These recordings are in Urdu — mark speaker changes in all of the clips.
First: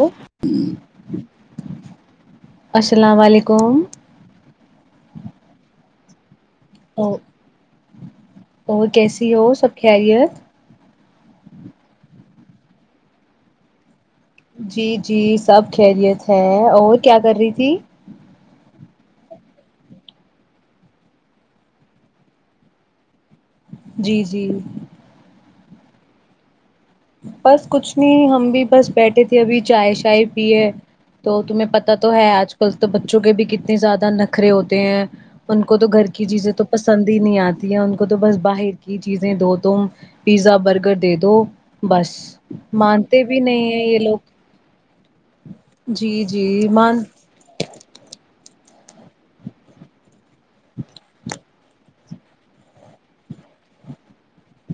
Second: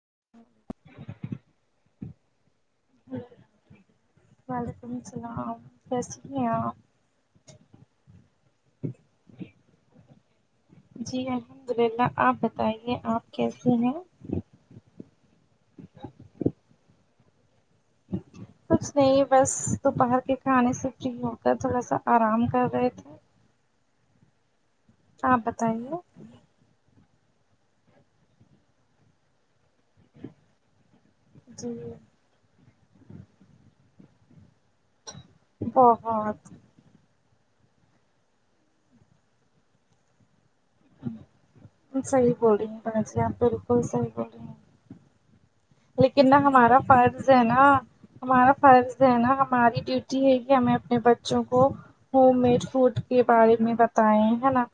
Speaker 1: لو السلام و علیکم
Speaker 2: وعلیکم سلام کیسی ہے آپ
Speaker 1: او اور کیسی ہو سب خریت
Speaker 2: جی الحمد للہ آپ بتائیے آپ کیسی ہیں
Speaker 1: جی جی سب خیریت ہے اور کیا کر رہی تھی
Speaker 2: کچھ نہیں بس دوپہر کے کھانے سے فری ہو کر تھوڑا سا آرام کر رہے تھے
Speaker 1: جی جی
Speaker 2: آپ بتائیے
Speaker 1: بس کچھ نہیں ہم بھی بس بیٹھے تھے ابھی چائے شائے پیے تو تمہیں
Speaker 2: جی
Speaker 1: پتا تو ہے آج کل تو بچوں کے بھی کتنے زیادہ نخرے ہوتے ہیں ان کو تو گھر کی
Speaker 2: بہت
Speaker 1: چیزیں تو پسند ہی نہیں آتی ہے ان کو تو بس باہر کی چیزیں دو تم پیزا برگر دے دو بس
Speaker 2: صحیح بول رہی ہیں باجی
Speaker 1: مانتے
Speaker 2: آپ
Speaker 1: بھی نہیں
Speaker 2: بالکل
Speaker 1: ہیں یہ
Speaker 2: صحیح
Speaker 1: لوگ
Speaker 2: بول رہی ہیں
Speaker 1: جی
Speaker 2: لیکن نا
Speaker 1: جی
Speaker 2: ہمارا
Speaker 1: مان
Speaker 2: فرض ہے نا ہمارا فرض ہے نا ہماری ڈیوٹی ہے کہ ہمیں اپنے بچوں کو ہوم میڈ فوڈ کے بارے میں بتائیں ہے نا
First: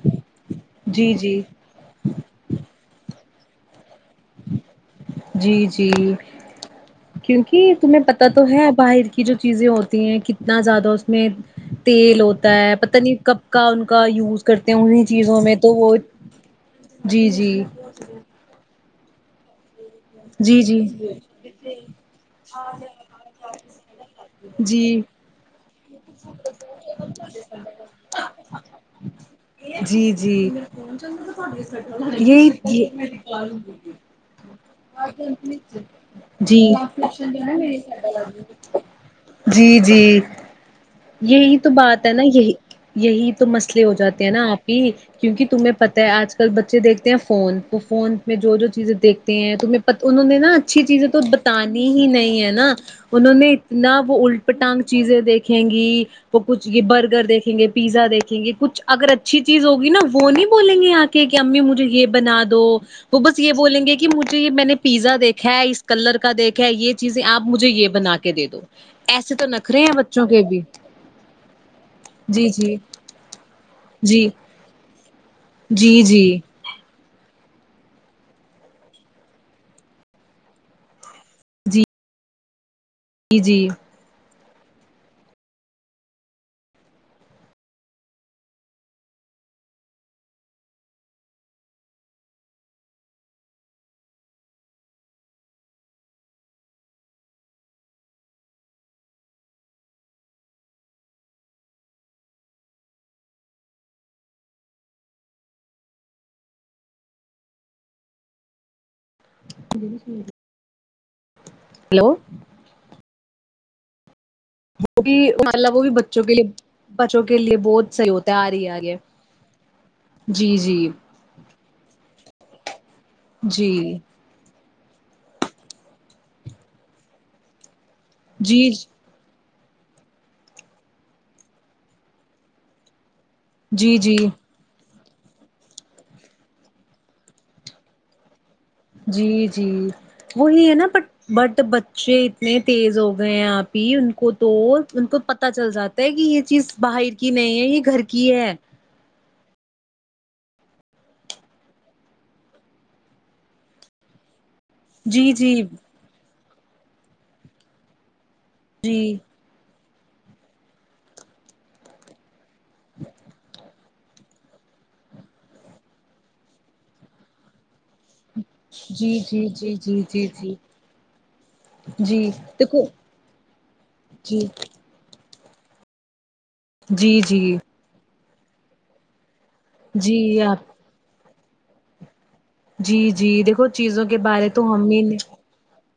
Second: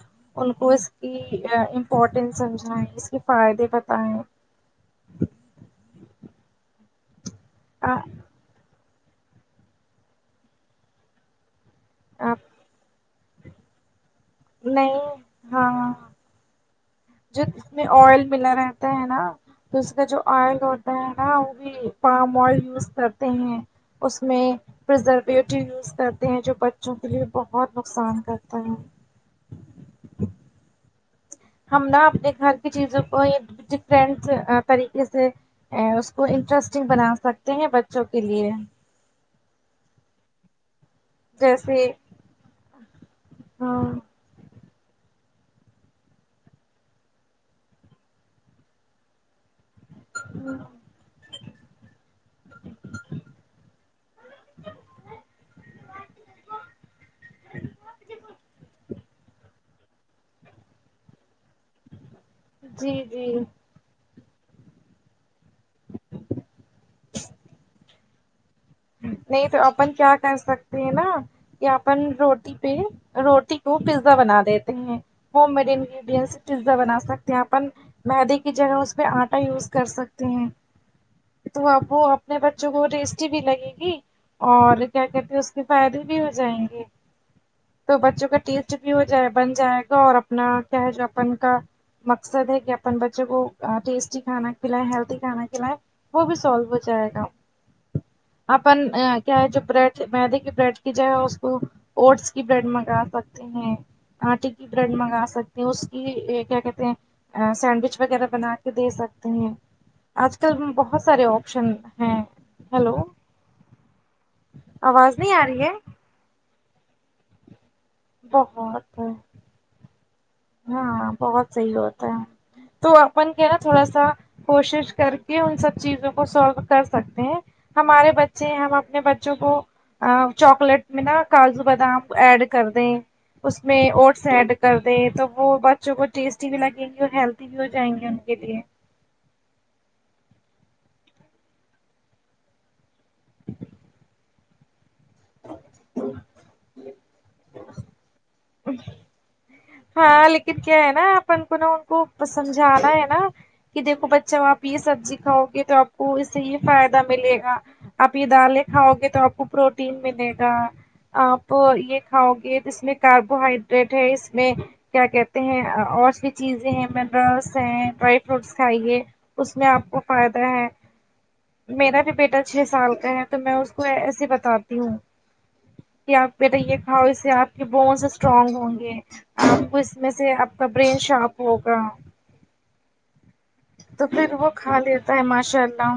Speaker 2: ان کو اس
Speaker 1: جی
Speaker 2: کی
Speaker 1: جی
Speaker 2: امپورٹینس سمجھائیں اس کے فائدے بتائیں
Speaker 1: جی جی کیونکہ تمہیں پتا تو ہے باہر کی کی جو چیزیں ہوتی ہیں کتنا زیادہ اس میں تیل ہوتا ہے پتہ نہیں کب کا ان کا یوز کرتے ہیں
Speaker 2: نہیں
Speaker 1: انہیں چیزوں میں تو
Speaker 2: ہاں
Speaker 1: وہ جی
Speaker 2: جو
Speaker 1: جی
Speaker 2: اس میں آئل ملا رہتا ہے نا تو اس کا جو آئل
Speaker 1: جی جی
Speaker 2: ہوتا ہے نا وہ بھی پام آئل یوز کرتے ہیں اس میں
Speaker 1: جی
Speaker 2: پرزرویٹ یوز کرتے ہیں جو بچوں کے لیے بہت نقصان کرتا ہے
Speaker 1: جی جی
Speaker 2: ہم نہ اپنے گھر کی
Speaker 1: یہی
Speaker 2: چیزوں کو یہ [unintelligible] اس کو
Speaker 1: جی
Speaker 2: انٹرسٹنگ بنا سکتے ہیں بچوں کے لیے
Speaker 1: جی جی یہی تو
Speaker 2: جیسے
Speaker 1: بات ہے نا یہی یہی تو مسئلے ہو جاتے ہے نا آپی کیونکہ تمہیں پتتا ہے آج کل بچے دیکھتے ہیں فون تو فون میں جو جو چیزیں دیکھتے ہیں تمہیں انہوں نے نا اچھی چیزیں تو بتانی ہی نہیں ہے نا انہوں نے اتنا وہ الٹ پٹانگ چیزیں دیکھیں گی وہ کچھ یہ برگر دیکھیں گے پیزا دیکھیں گے کچھ اگر اچھی چیز ہوگی نا وہ نہیں بولیں گے آ کے کہ کے امی مجھے یہ بنا دو
Speaker 2: جی
Speaker 1: وہ
Speaker 2: جی
Speaker 1: بس یہ بولیں گے کہ مجھے یہ میں نے پیزا دیکھا ہے اس کلر کا دیکھا ہے یہ چیزیں آپ مجھے یہ بنا کے دے دو ایسے
Speaker 2: نہیں تو
Speaker 1: نخرے
Speaker 2: اپن
Speaker 1: ہیں
Speaker 2: کیا
Speaker 1: بچوں
Speaker 2: کر
Speaker 1: کے بھی
Speaker 2: سکتے ہیں نا یہ اپن
Speaker 1: جی
Speaker 2: روٹی پہ
Speaker 1: جی
Speaker 2: روٹی کو پیزا
Speaker 1: جی
Speaker 2: بنا دیتے ہیں ہوم میڈ
Speaker 1: جی
Speaker 2: انگریڈنز
Speaker 1: جی
Speaker 2: پیزا بنا سکتے ہیں اپن مدی کی جگہ اس میں آٹا یوز کر سکتے ہیں تو اب وہ اپنے بچوں کو ٹیسٹی
Speaker 1: جی
Speaker 2: بھی لگ
Speaker 1: جی
Speaker 2: اور کیا کہتے اس کے فائدے بھی ہو جائیں گے تو بچوں کا ٹیچٹ بھی ہو جائے بن جائے گا اور اپنا کیا ہے جو اپن کا مقصد ہے کہ اپنے بچوں کو ٹیسٹی کھانا کھلائے ہیلتھے کھانا کھلائیں وہ بھی سولو ہو جائے گا اپن کیا ہے جو بریڈ مدے کی بریڈ کی جائے اس کو اوٹس کی بریڈ منگا سکتے ہیں آٹے کی بریڈ منگا سکتے ہیں اس کی یہ کیا کہتے ہیں سینڈوچ وغیرہ بنا ک دے سکتے ہیں اج کل بہت سارے آپشن
Speaker 1: ہلو
Speaker 2: ہیں
Speaker 1: وہ
Speaker 2: ہلو
Speaker 1: وہ بھی
Speaker 2: آ
Speaker 1: مشا
Speaker 2: رہی ہے
Speaker 1: اللہ وہ بھی بچوں کے لیے بچوں کے لیے بہت صحیح ہوتا آرہی ہے آگے
Speaker 2: بہت
Speaker 1: جی جی
Speaker 2: ہاں بہت صحیح ہوتا ہے تو اپن کیا ہیں نا
Speaker 1: جی
Speaker 2: تھوڑا سا کوشش کر کے ان سب چیزوں کو سولو کر سکتے ہیں ہمارے بچ ے
Speaker 1: جی
Speaker 2: ہم اپنے بچوں کو چاکلیٹ میں نا کاجو بادام ایڈ کر دیں اس میں
Speaker 1: جی جی
Speaker 2: واٹس ایڈ کر دیں تو وہ بچوں کو ٹیسٹی بھی لگیں گی اور ہیلدی بھی ہو جائیں گے ان کے لیے
Speaker 1: جی جی وہی ہے نا بٹ بٹ بچے اتنے تیز ہو گۓ ہیں آپی ان کو تو ان کو پتہ چل جاتا ہے کہ یہ چیز باہر کی نہیں ہے یہ گھر کی ہے
Speaker 2: امہ ہاں لیکن کیا ہے نا اپن کو نا ان کو سمجھانا ہے نا کہ دیکھو بچو آپ یہ سبزی
Speaker 1: جی
Speaker 2: کھاؤ
Speaker 1: جی
Speaker 2: گے تو آپ کو اس سے یہ فائدہ ملے گا آپ یہ دالیں کھاؤ گے
Speaker 1: جی
Speaker 2: تو آپ کو پروٹین ملے گا آپ یہ کھاؤ گے اسمے کاربوہائڈریٹ ہے اس میں کیا کہتے ہیں اور سی چیزیں ہیں منرلس ہیں ڈرئی فروٹس کھائیے
Speaker 1: جی جی جی
Speaker 2: اس میں
Speaker 1: جی
Speaker 2: اپ کو
Speaker 1: جی
Speaker 2: فائدہ
Speaker 1: جی
Speaker 2: ہے میرا بھی
Speaker 1: جی
Speaker 2: بیٹا چھ
Speaker 1: دیکھو
Speaker 2: سال کا ہے تو میں اس کو ایسے
Speaker 1: جی
Speaker 2: بتاتی ہوں کہ آپ بیٹا یہ کھاؤ
Speaker 1: جی
Speaker 2: اس سے آپ
Speaker 1: جی
Speaker 2: کے بونس اسٹرانگ ہوں گے وہ اس میں سے آپ کا برین شارپ ہوگا
Speaker 1: جی جی دیکھو چیزوں کے بارے تو ہم نے انھے
Speaker 2: ماشاءللہ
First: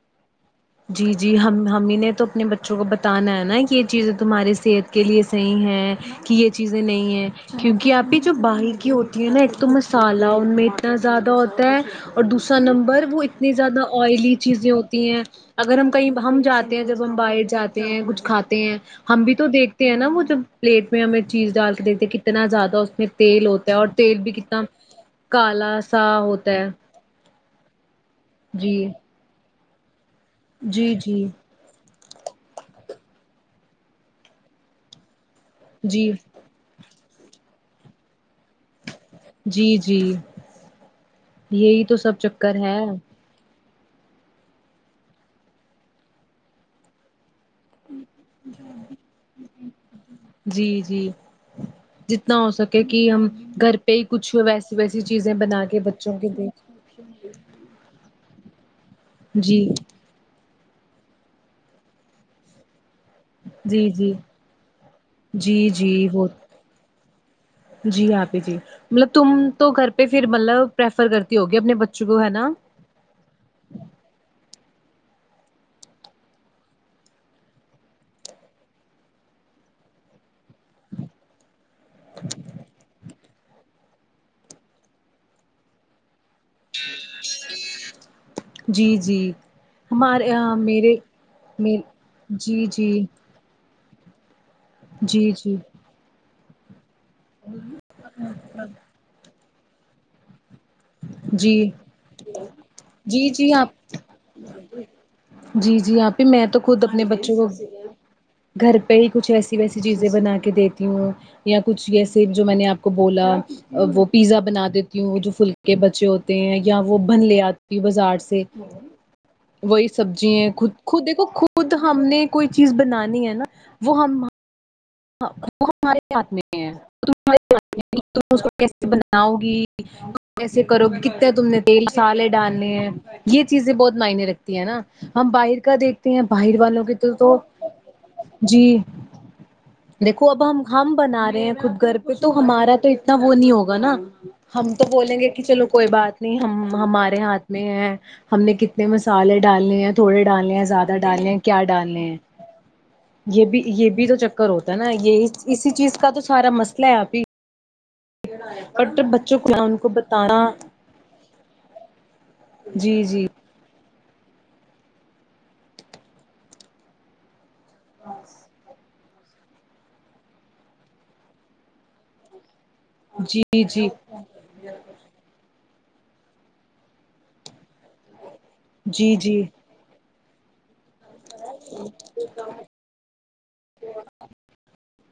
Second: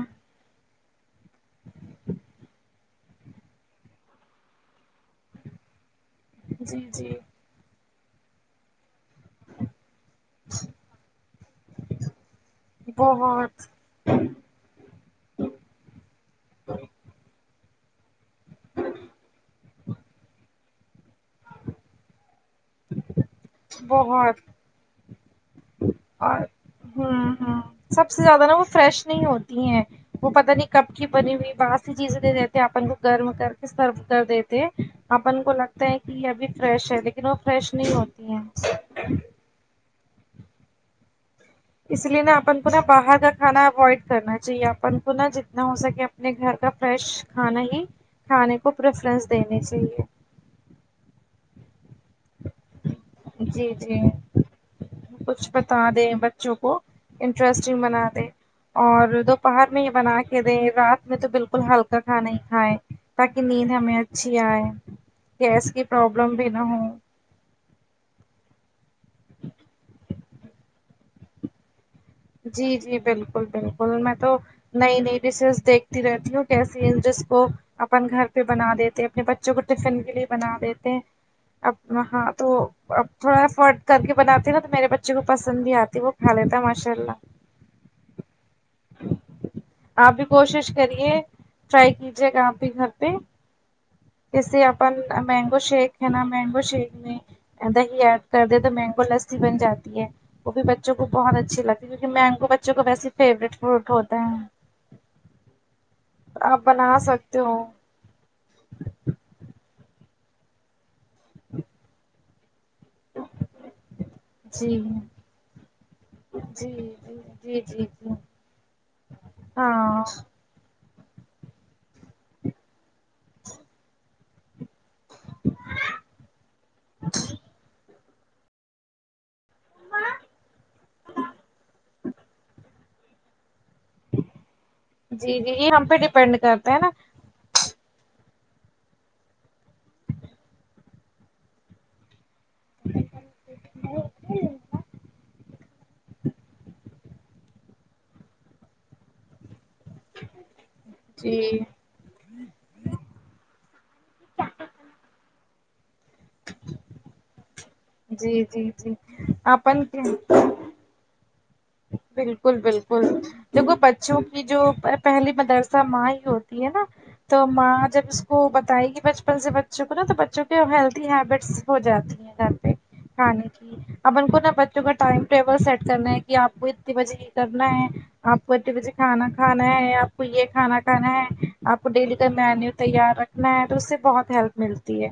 Speaker 1: جی جی ہم ہم ہی نے تو اپنے بچوں کو بت انا ہے نا کہ یہ چیزیں تمہاری صحت کے لیے صحیح ہیں کہ یہ
Speaker 2: جی
Speaker 1: چیزیں نہیں
Speaker 2: جی
Speaker 1: ہیں کیونکہ آپی جو بہار کی ہوتی ہے نا ایک تو م سالہ ان میں اتنا زیادہ ہوتا ہے اور دوسرا نمبر وہ اتنے
Speaker 2: بہت
Speaker 1: زیادہ آئلی چیزیں ہوتی ہیں اگر ہم کہیں ہم جاتے ہیں جب ہم باہر جاتے ہیں کچھ کھاتے ہیں ہم بھی تو دیکھتے ہیں نا وہ جب پلیٹ میں ہمیں چیز ڈال کے دیتے کتنا زیادہ اس میں تیل ہوتا ہے اور تیل بھی
Speaker 2: بہت
Speaker 1: کتنا کالا سا
Speaker 2: اور
Speaker 1: ہوتا ہے
Speaker 2: ہوں ہوں سب سے زیادہ نا وہ
Speaker 1: جی
Speaker 2: فریش نہیں ہوتی ہیں وہ پتہ نہیں کب
Speaker 1: جی
Speaker 2: کی
Speaker 1: جی
Speaker 2: بنی ہوئی با سی چیزیں دے دیتے اپن کو گرم کر کے سرو کر دیتے ہیں اپن کو لگ تا ہے کہ
Speaker 1: جی
Speaker 2: یہ ابھی فریش ہے لیکن وہ فریش نہیں ہوتی ہیں
Speaker 1: جی جی یہی تو
Speaker 2: اس
Speaker 1: سب
Speaker 2: لیے نا
Speaker 1: چکر
Speaker 2: اپن کو نا
Speaker 1: ہے
Speaker 2: باہر کا کھانا اوائڈ کرنا چاہیے اپن کو نا جتنا ہو سکے اپنے گھر کا فریش کھانا ہی کھانے کو پریفرنس دینی چاہیے
Speaker 1: جی جی جتنا ہو سک کیونکہ ہم
Speaker 2: جی
Speaker 1: گھر پہ
Speaker 2: جی
Speaker 1: ہی کچھ ویسی ویسی چیزیں
Speaker 2: کچھ
Speaker 1: بنا کے
Speaker 2: بتا دیں
Speaker 1: بچوں کے دے
Speaker 2: کو انٹرسٹنگ بنا دے اور
Speaker 1: جی
Speaker 2: دوپہر میں یہ بنا کے کہ رہے رات میں تو بالکل ہلکا کھانا ہی کھائے تاکہ نیند
Speaker 1: جی
Speaker 2: ہمیں
Speaker 1: جی
Speaker 2: اچھی آئے
Speaker 1: جی
Speaker 2: گیس کی
Speaker 1: جی وہ
Speaker 2: پرابلم بھی نہ ہو
Speaker 1: جی آپی جی مطلب تم تو گھر پہ پھر مطلب پرریفر کرتی ہوگی اپنے ب
Speaker 2: جی جی بالکل بالکل میں تو نئی نئی ڈشز دیکھتی رہتی ہوں کیسی ہیں جس کو اپن گھر پہ بنا دیتے اپنے بچوں کو ٹفن کے لیے بنا دیتے اب وہاں تو اب تھوڑا افرٹ کر کے بناتی نا تو میرے بچے کو پسند بھی آتی ہے وہ کھا لیتا ہے ماشاء اللہ
Speaker 1: جی جی
Speaker 2: آپ بھی
Speaker 1: ہمارے
Speaker 2: کوشش
Speaker 1: میرے
Speaker 2: کریے
Speaker 1: م
Speaker 2: ٹرائی کیجے گا آپ
Speaker 1: جی
Speaker 2: بھی گھر
Speaker 1: جی
Speaker 2: پہ جسے اپن
Speaker 1: جی جی
Speaker 2: مینگو شیک ہے نا مینگو شیک دہی ایڈ کر دے تو مینگو لسی بن جاتی ہے وہ بھی بچوں کو بہت اچھی
Speaker 1: جی
Speaker 2: لگ مینگو بچوں کو ویسے
Speaker 1: جی جی
Speaker 2: فیوریٹ
Speaker 1: آپ
Speaker 2: فروٹ ہوتا ہیں
Speaker 1: جی جی آپی میں تو خود
Speaker 2: بنا
Speaker 1: اپنے بچوں
Speaker 2: سکتے
Speaker 1: کو
Speaker 2: ہو
Speaker 1: گھر پہ ہی کچھ ایسی ویسی چیزیں بنا کے دیتی ہوں یا کچھ اییسے جو میں نے آپ کو بولا وہ پیزا بنا
Speaker 2: جی
Speaker 1: دیتی ہوں جو فلک کے بچے ہوتے ہیں
Speaker 2: جی
Speaker 1: یا وہ بن لے
Speaker 2: جی جی
Speaker 1: آتی
Speaker 2: جی جی
Speaker 1: بازار سے وہی
Speaker 2: ہاں
Speaker 1: سبزی خود خود دیکھو خود ہم نے کوئی چیز بنانی ہے نا وہ ہم وہ ہمارے ہاتھ میں ہےا [inaudible] اس کو کیسے بناؤ گی کیسے کرو گی کتنے تم نے تیل مسالے ڈالنے ہیں یہ چیزیں بہت معنے رکھتی ہیں نا ہم
Speaker 2: جی جی
Speaker 1: باہر
Speaker 2: یہ
Speaker 1: کا
Speaker 2: ہم پہ
Speaker 1: دیکھتے ہیں
Speaker 2: ڈیپینڈ
Speaker 1: باہر
Speaker 2: کرتے ہیں
Speaker 1: والوں
Speaker 2: نا
Speaker 1: کی تو تو جی دیکھو اب ہم ہم بنا رہے ہیں خود گھر تو ہمارا تو اتنا وہ نہیں ہوگا نا ہم تو بولیں گے کہ چلو کوئی بات ہم ہمارے ہاتھ میں ہیں ہم نے کتنے مسالے ڈالنے ہیں تھوڑے ڈالنے ہیں زیادہ ڈالنے ہیں
Speaker 2: جی
Speaker 1: کیا ڈالنے ہیں یہ بھی یہ بھی تو چ کر ہوتا نا یہ اسی چیز کا تو سارا مسئلہ ہے آپی
Speaker 2: جی جی جی
Speaker 1: اورٹر بچوں کو ان کو
Speaker 2: اپن
Speaker 1: بتانا
Speaker 2: بالکل بالکل
Speaker 1: جی جی
Speaker 2: دیکھو بچوں کی جو پہلی مدرسہ ماں ہی ہوتی ہے نا تو ماں جب اس کو بتائے گی بچپن سے بچوں کو نا تو بچوں کے ہیلدی ہیبٹس ہو جاتی ہیں گھر پہ
Speaker 1: جی
Speaker 2: کھانے کی
Speaker 1: جی
Speaker 2: اپن کو نا بچوں کا ٹائم ٹیبل سیٹ کرنا ہے کہ آپ کو اتنی بجے یہ کرنا ہے آپ کو اتنے بجے
Speaker 1: جی
Speaker 2: کھانا
Speaker 1: جی
Speaker 2: کھانا ہے آپ کو یہ کھانا کھانا ہے آپ کو ڈیلی کا مینیو تیار رکھنا ہے تو اس سے بہت ہیلپ ملتی ہے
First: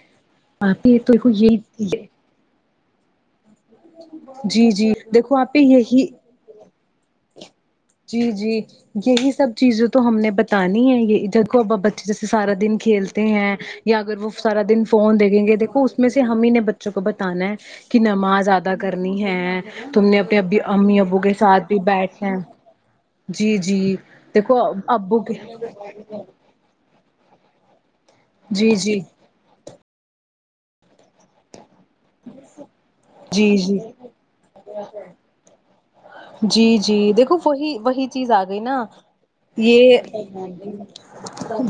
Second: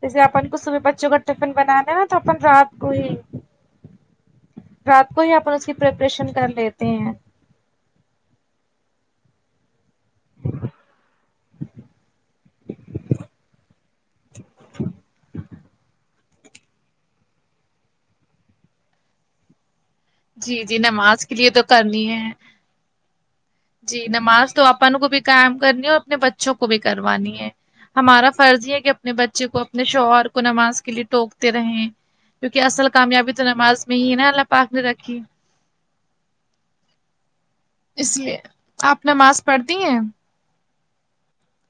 Speaker 2: جیسے اپن کو صبح
Speaker 1: آپ ہی
Speaker 2: بچوں کا
Speaker 1: دیکھو
Speaker 2: ٹفن بنانا
Speaker 1: یہی
Speaker 2: ہے تو اپن رات کو ہی
Speaker 1: جی جی
Speaker 2: رات کو ہی
Speaker 1: دیکھو
Speaker 2: اپن
Speaker 1: آپی
Speaker 2: اس کی
Speaker 1: یہی
Speaker 2: پریپریشن کر لیتے ہیں
Speaker 1: جی جی یہی سب چیزیں تو ہم نے بتانی ہے یہ ادھر کو اب ا بچے جیسے سارا دن کھیلتے ہیں یا اگر وہ سارا دن فون دیکھیں گے دیکھو اس میں ہم ہی نے بچوں کو بتانا ہے کہ نماز ادا کرنی ہے تم نے اپنے اب
Speaker 2: جی جی
Speaker 1: امی ابو
Speaker 2: نماز
Speaker 1: کے
Speaker 2: لیے تو
Speaker 1: ساتھ بھی
Speaker 2: کرنی ہے
Speaker 1: بیٹھے جی جی
Speaker 2: جی نماز
Speaker 1: دیکھو
Speaker 2: تو اپن کوبھی
Speaker 1: ابو کے
Speaker 2: قائم کرنی ہو اور اپنے بچے بچوں کو بھی کروانی ہے ہمارا فرض
Speaker 1: جی
Speaker 2: یہ ہے کہ
Speaker 1: جی
Speaker 2: اپنے بچ بچے کو اپنے شوہر کو نماز کے لیے ٹوکتے رہے کیونکہ اصل کامیابی تو
Speaker 1: جی جی
Speaker 2: نماز میں ہی نا اللہ پاک نے رکھی
Speaker 1: جی جی دیکھو وہی وہی
Speaker 2: اس
Speaker 1: چیز
Speaker 2: لیے
Speaker 1: آ گئی نا
Speaker 2: آپ نماز پڑھتی
Speaker 1: یہ
Speaker 2: ہیں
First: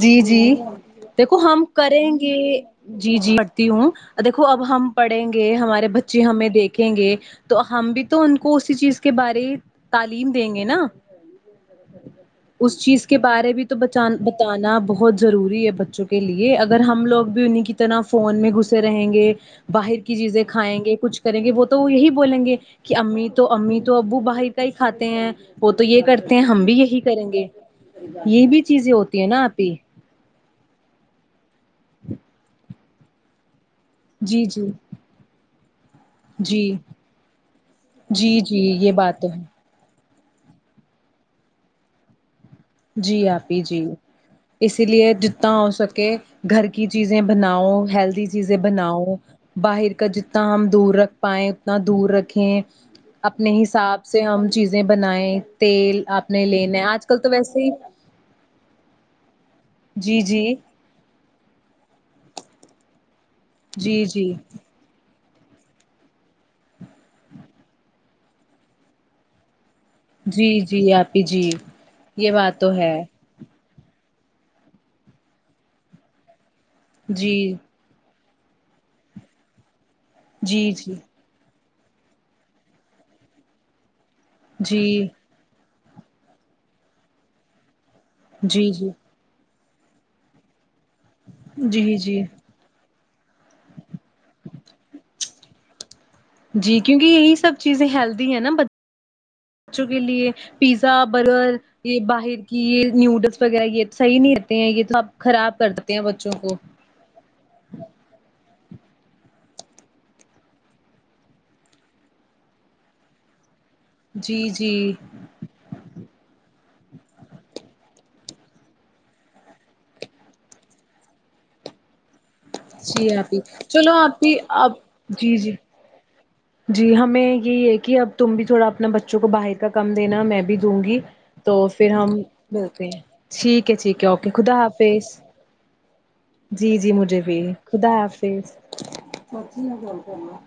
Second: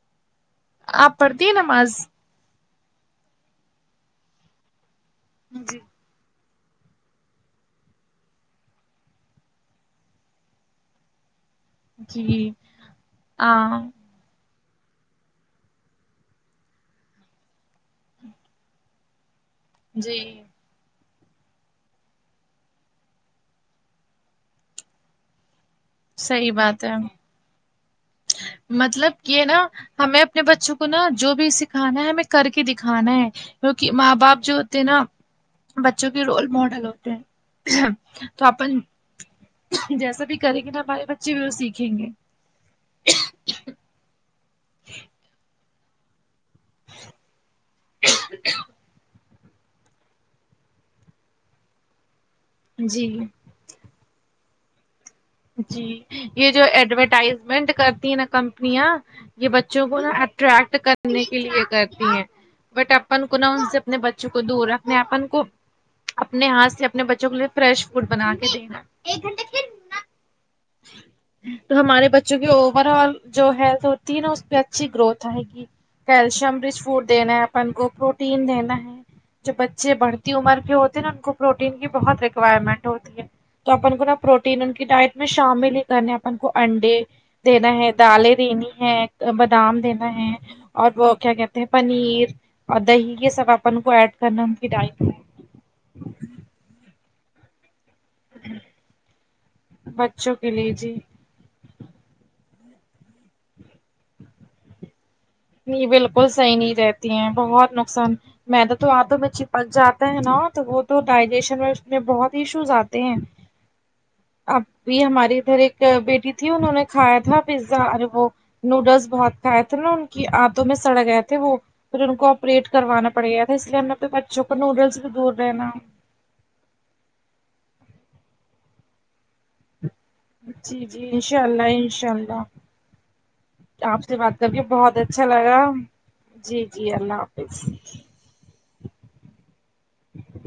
Speaker 1: جی جی
Speaker 2: آپ
Speaker 1: دیکھو
Speaker 2: پڑھتی ہیں
Speaker 1: ہم
Speaker 2: نماز
Speaker 1: کریں جی جی پڑھتی ہوں دیکھو اب ہم پڑھیں گے
Speaker 2: جی
Speaker 1: ہمارے بچ چے ہمیں دیکھیں گے تو ہم بھی تو ان کو اسی چیز کے بارے تعلیم دیں گے نا
Speaker 2: جی
Speaker 1: اس چیز کے بارے تو
Speaker 2: ہاں
Speaker 1: بچان ب تانہ بہت ضروری ہے بچوں کے لیے اگر ہم لوگ بھی انہی کی طرح فون میں گھسے رہیں گے باہر کی
Speaker 2: جی
Speaker 1: چیزیں کھائیں گے کچھ کریں گے وہ تو وہ یہی بولیں گے کہ امی تو امی تو ابو باہر کا ہی کھاتے ہیں وہ تو یہ کرتے ہیں
Speaker 2: صحیح
Speaker 1: ہم بھی
Speaker 2: بات ہے
Speaker 1: یہی کریں گے یہ بھی چیزیں
Speaker 2: مطلب
Speaker 1: ہوتی ہیں نا
Speaker 2: یہ
Speaker 1: آپی
Speaker 2: ہمیں اپنے بچوں کو نا جو بھی سکھانا ہے ہمیں کر کے دکھانا ہے کیونکہ ماں باپ
Speaker 1: جی
Speaker 2: جو
Speaker 1: جی
Speaker 2: ہوتے ہیں نا بچوں کے رول
Speaker 1: جی
Speaker 2: ماڈل ہوتے ہیں
Speaker 1: جی
Speaker 2: تو
Speaker 1: جی
Speaker 2: اپن
Speaker 1: یہ بات تو ہے
Speaker 2: جیسا بھی کریں گے نا ہمارے بچے بھی وہ سیکھیں گے
Speaker 1: جی آپی جی اسی لیے جتنا ہو سکے گھر کی چیزیں بناؤ ہیلدی چیزیں بناؤ باہر کا جتنا ہم دور رکھ پائیں اتنا دور رکھیں
Speaker 2: جی
Speaker 1: اپنے حساب سے ہم چیزیں بنائیں
Speaker 2: جی
Speaker 1: تیل آپ نے
Speaker 2: یہ جو
Speaker 1: لینا ہے آج کل تو
Speaker 2: ایڈورٹائز
Speaker 1: ویسے
Speaker 2: وینٹ
Speaker 1: ہی
Speaker 2: کرتی ہیں نا کمپنیاں یہ بچوں کو
Speaker 1: جی جی
Speaker 2: اٹریکٹ کر تی کرنے کے لیے کرتی ہیں بٹ اپن کو نہ ان سے اپنے
Speaker 1: جی جی
Speaker 2: بچوں کو دور رکھ اپنے اپن کو اپنے ہاتھ سے اپنے بچوں کے لیے فریش فوڈ بنا کے دینا ایک گھنٹ
Speaker 1: جی جی آپی جی
Speaker 2: ہمارے
Speaker 1: یہ
Speaker 2: بچوں کی
Speaker 1: بات تو
Speaker 2: اوور
Speaker 1: ہے
Speaker 2: آل جو ہیلتھ ہوتی ہے نا اس پہ اچھی گروتھ آئے گی کیلشیم رچ فوڈ دینا ہے
Speaker 1: جی
Speaker 2: اپن کو تین لینا ہے جو بچے بڑھتی عمر
Speaker 1: جی
Speaker 2: کے
Speaker 1: جی
Speaker 2: ہوتے ہیں نا ان کو پروٹین کی بہت ریکوائرمنٹ ہوتی ہے تو اپن کو نا پروٹین ان کی
Speaker 1: جی
Speaker 2: ڈائٹ میں شامل ہی کرنے اپن کو انڈے دینا ہے دالیں
Speaker 1: جی
Speaker 2: دینی
Speaker 1: جی
Speaker 2: ہے بادام دینا ہے اور وہ کیا کہتے ہیں
Speaker 1: جی جی
Speaker 2: پنیر اور دہی یہ سب اپن کو ایڈ کرنا ان کی ڈالامیں
Speaker 1: جی کیونکہ یہی سب چیزیں ہیلدی ہے نا بچوں کے لیے
Speaker 2: بچوں کے جی
Speaker 1: پیزا برگر یہ باہر کی یہ نوڈلز وغیرہ یہ صحیح نہیں رہتے ہیں یہ تو آپ خراب کر
Speaker 2: نہیں
Speaker 1: دیتے ہیں
Speaker 2: بالکل
Speaker 1: بچوں کو
Speaker 2: صحیح نہیں رہتی ہیں بہت نقصان میدا تو ہاتھوں میں چپک جاتا ہے نا تو وہ تو ڈائجیشن میں اس میں بہت ہی ایشوز آتے ہیں
Speaker 1: [inaudible]
Speaker 2: اب
Speaker 1: جی
Speaker 2: بھی ہمارے ادھر ایک بیٹی تھی انہوں نے کھایا تھا پیزا اور وہ نوڈلز بہت کھایا تھا نا کی آنتوں میں سڑ گئے تھے وہ پھر ان کو پریٹ کروانا
Speaker 1: جی
Speaker 2: پڑ
Speaker 1: آپی
Speaker 2: گیا تھا اس لیے ہم
Speaker 1: چلو
Speaker 2: نے اپنے
Speaker 1: آپی
Speaker 2: بچوں کو
Speaker 1: آپ
Speaker 2: نوڈلس بھی دور
Speaker 1: جی جی
Speaker 2: رہنا
Speaker 1: جی ہمیں یہی ہے کہ اب تم بھی تھوڑا اپنا بچوں کو باہر کا کم دینا میں بھی دوں
Speaker 2: جی
Speaker 1: گی
Speaker 2: جی انشاء
Speaker 1: تو
Speaker 2: اللہ
Speaker 1: پھر
Speaker 2: انشاء
Speaker 1: ہم
Speaker 2: اللہ
Speaker 1: ملتے ہیں ٹھیک ٹھیک ہے ٹھیک
Speaker 2: آپ
Speaker 1: ہے
Speaker 2: سے
Speaker 1: اوکے
Speaker 2: بات کر
Speaker 1: خدا
Speaker 2: کے بہت
Speaker 1: حافظ
Speaker 2: اچھا لگا
Speaker 1: جی جی مجھے بھی خدا حافظ سچی میں کون کرا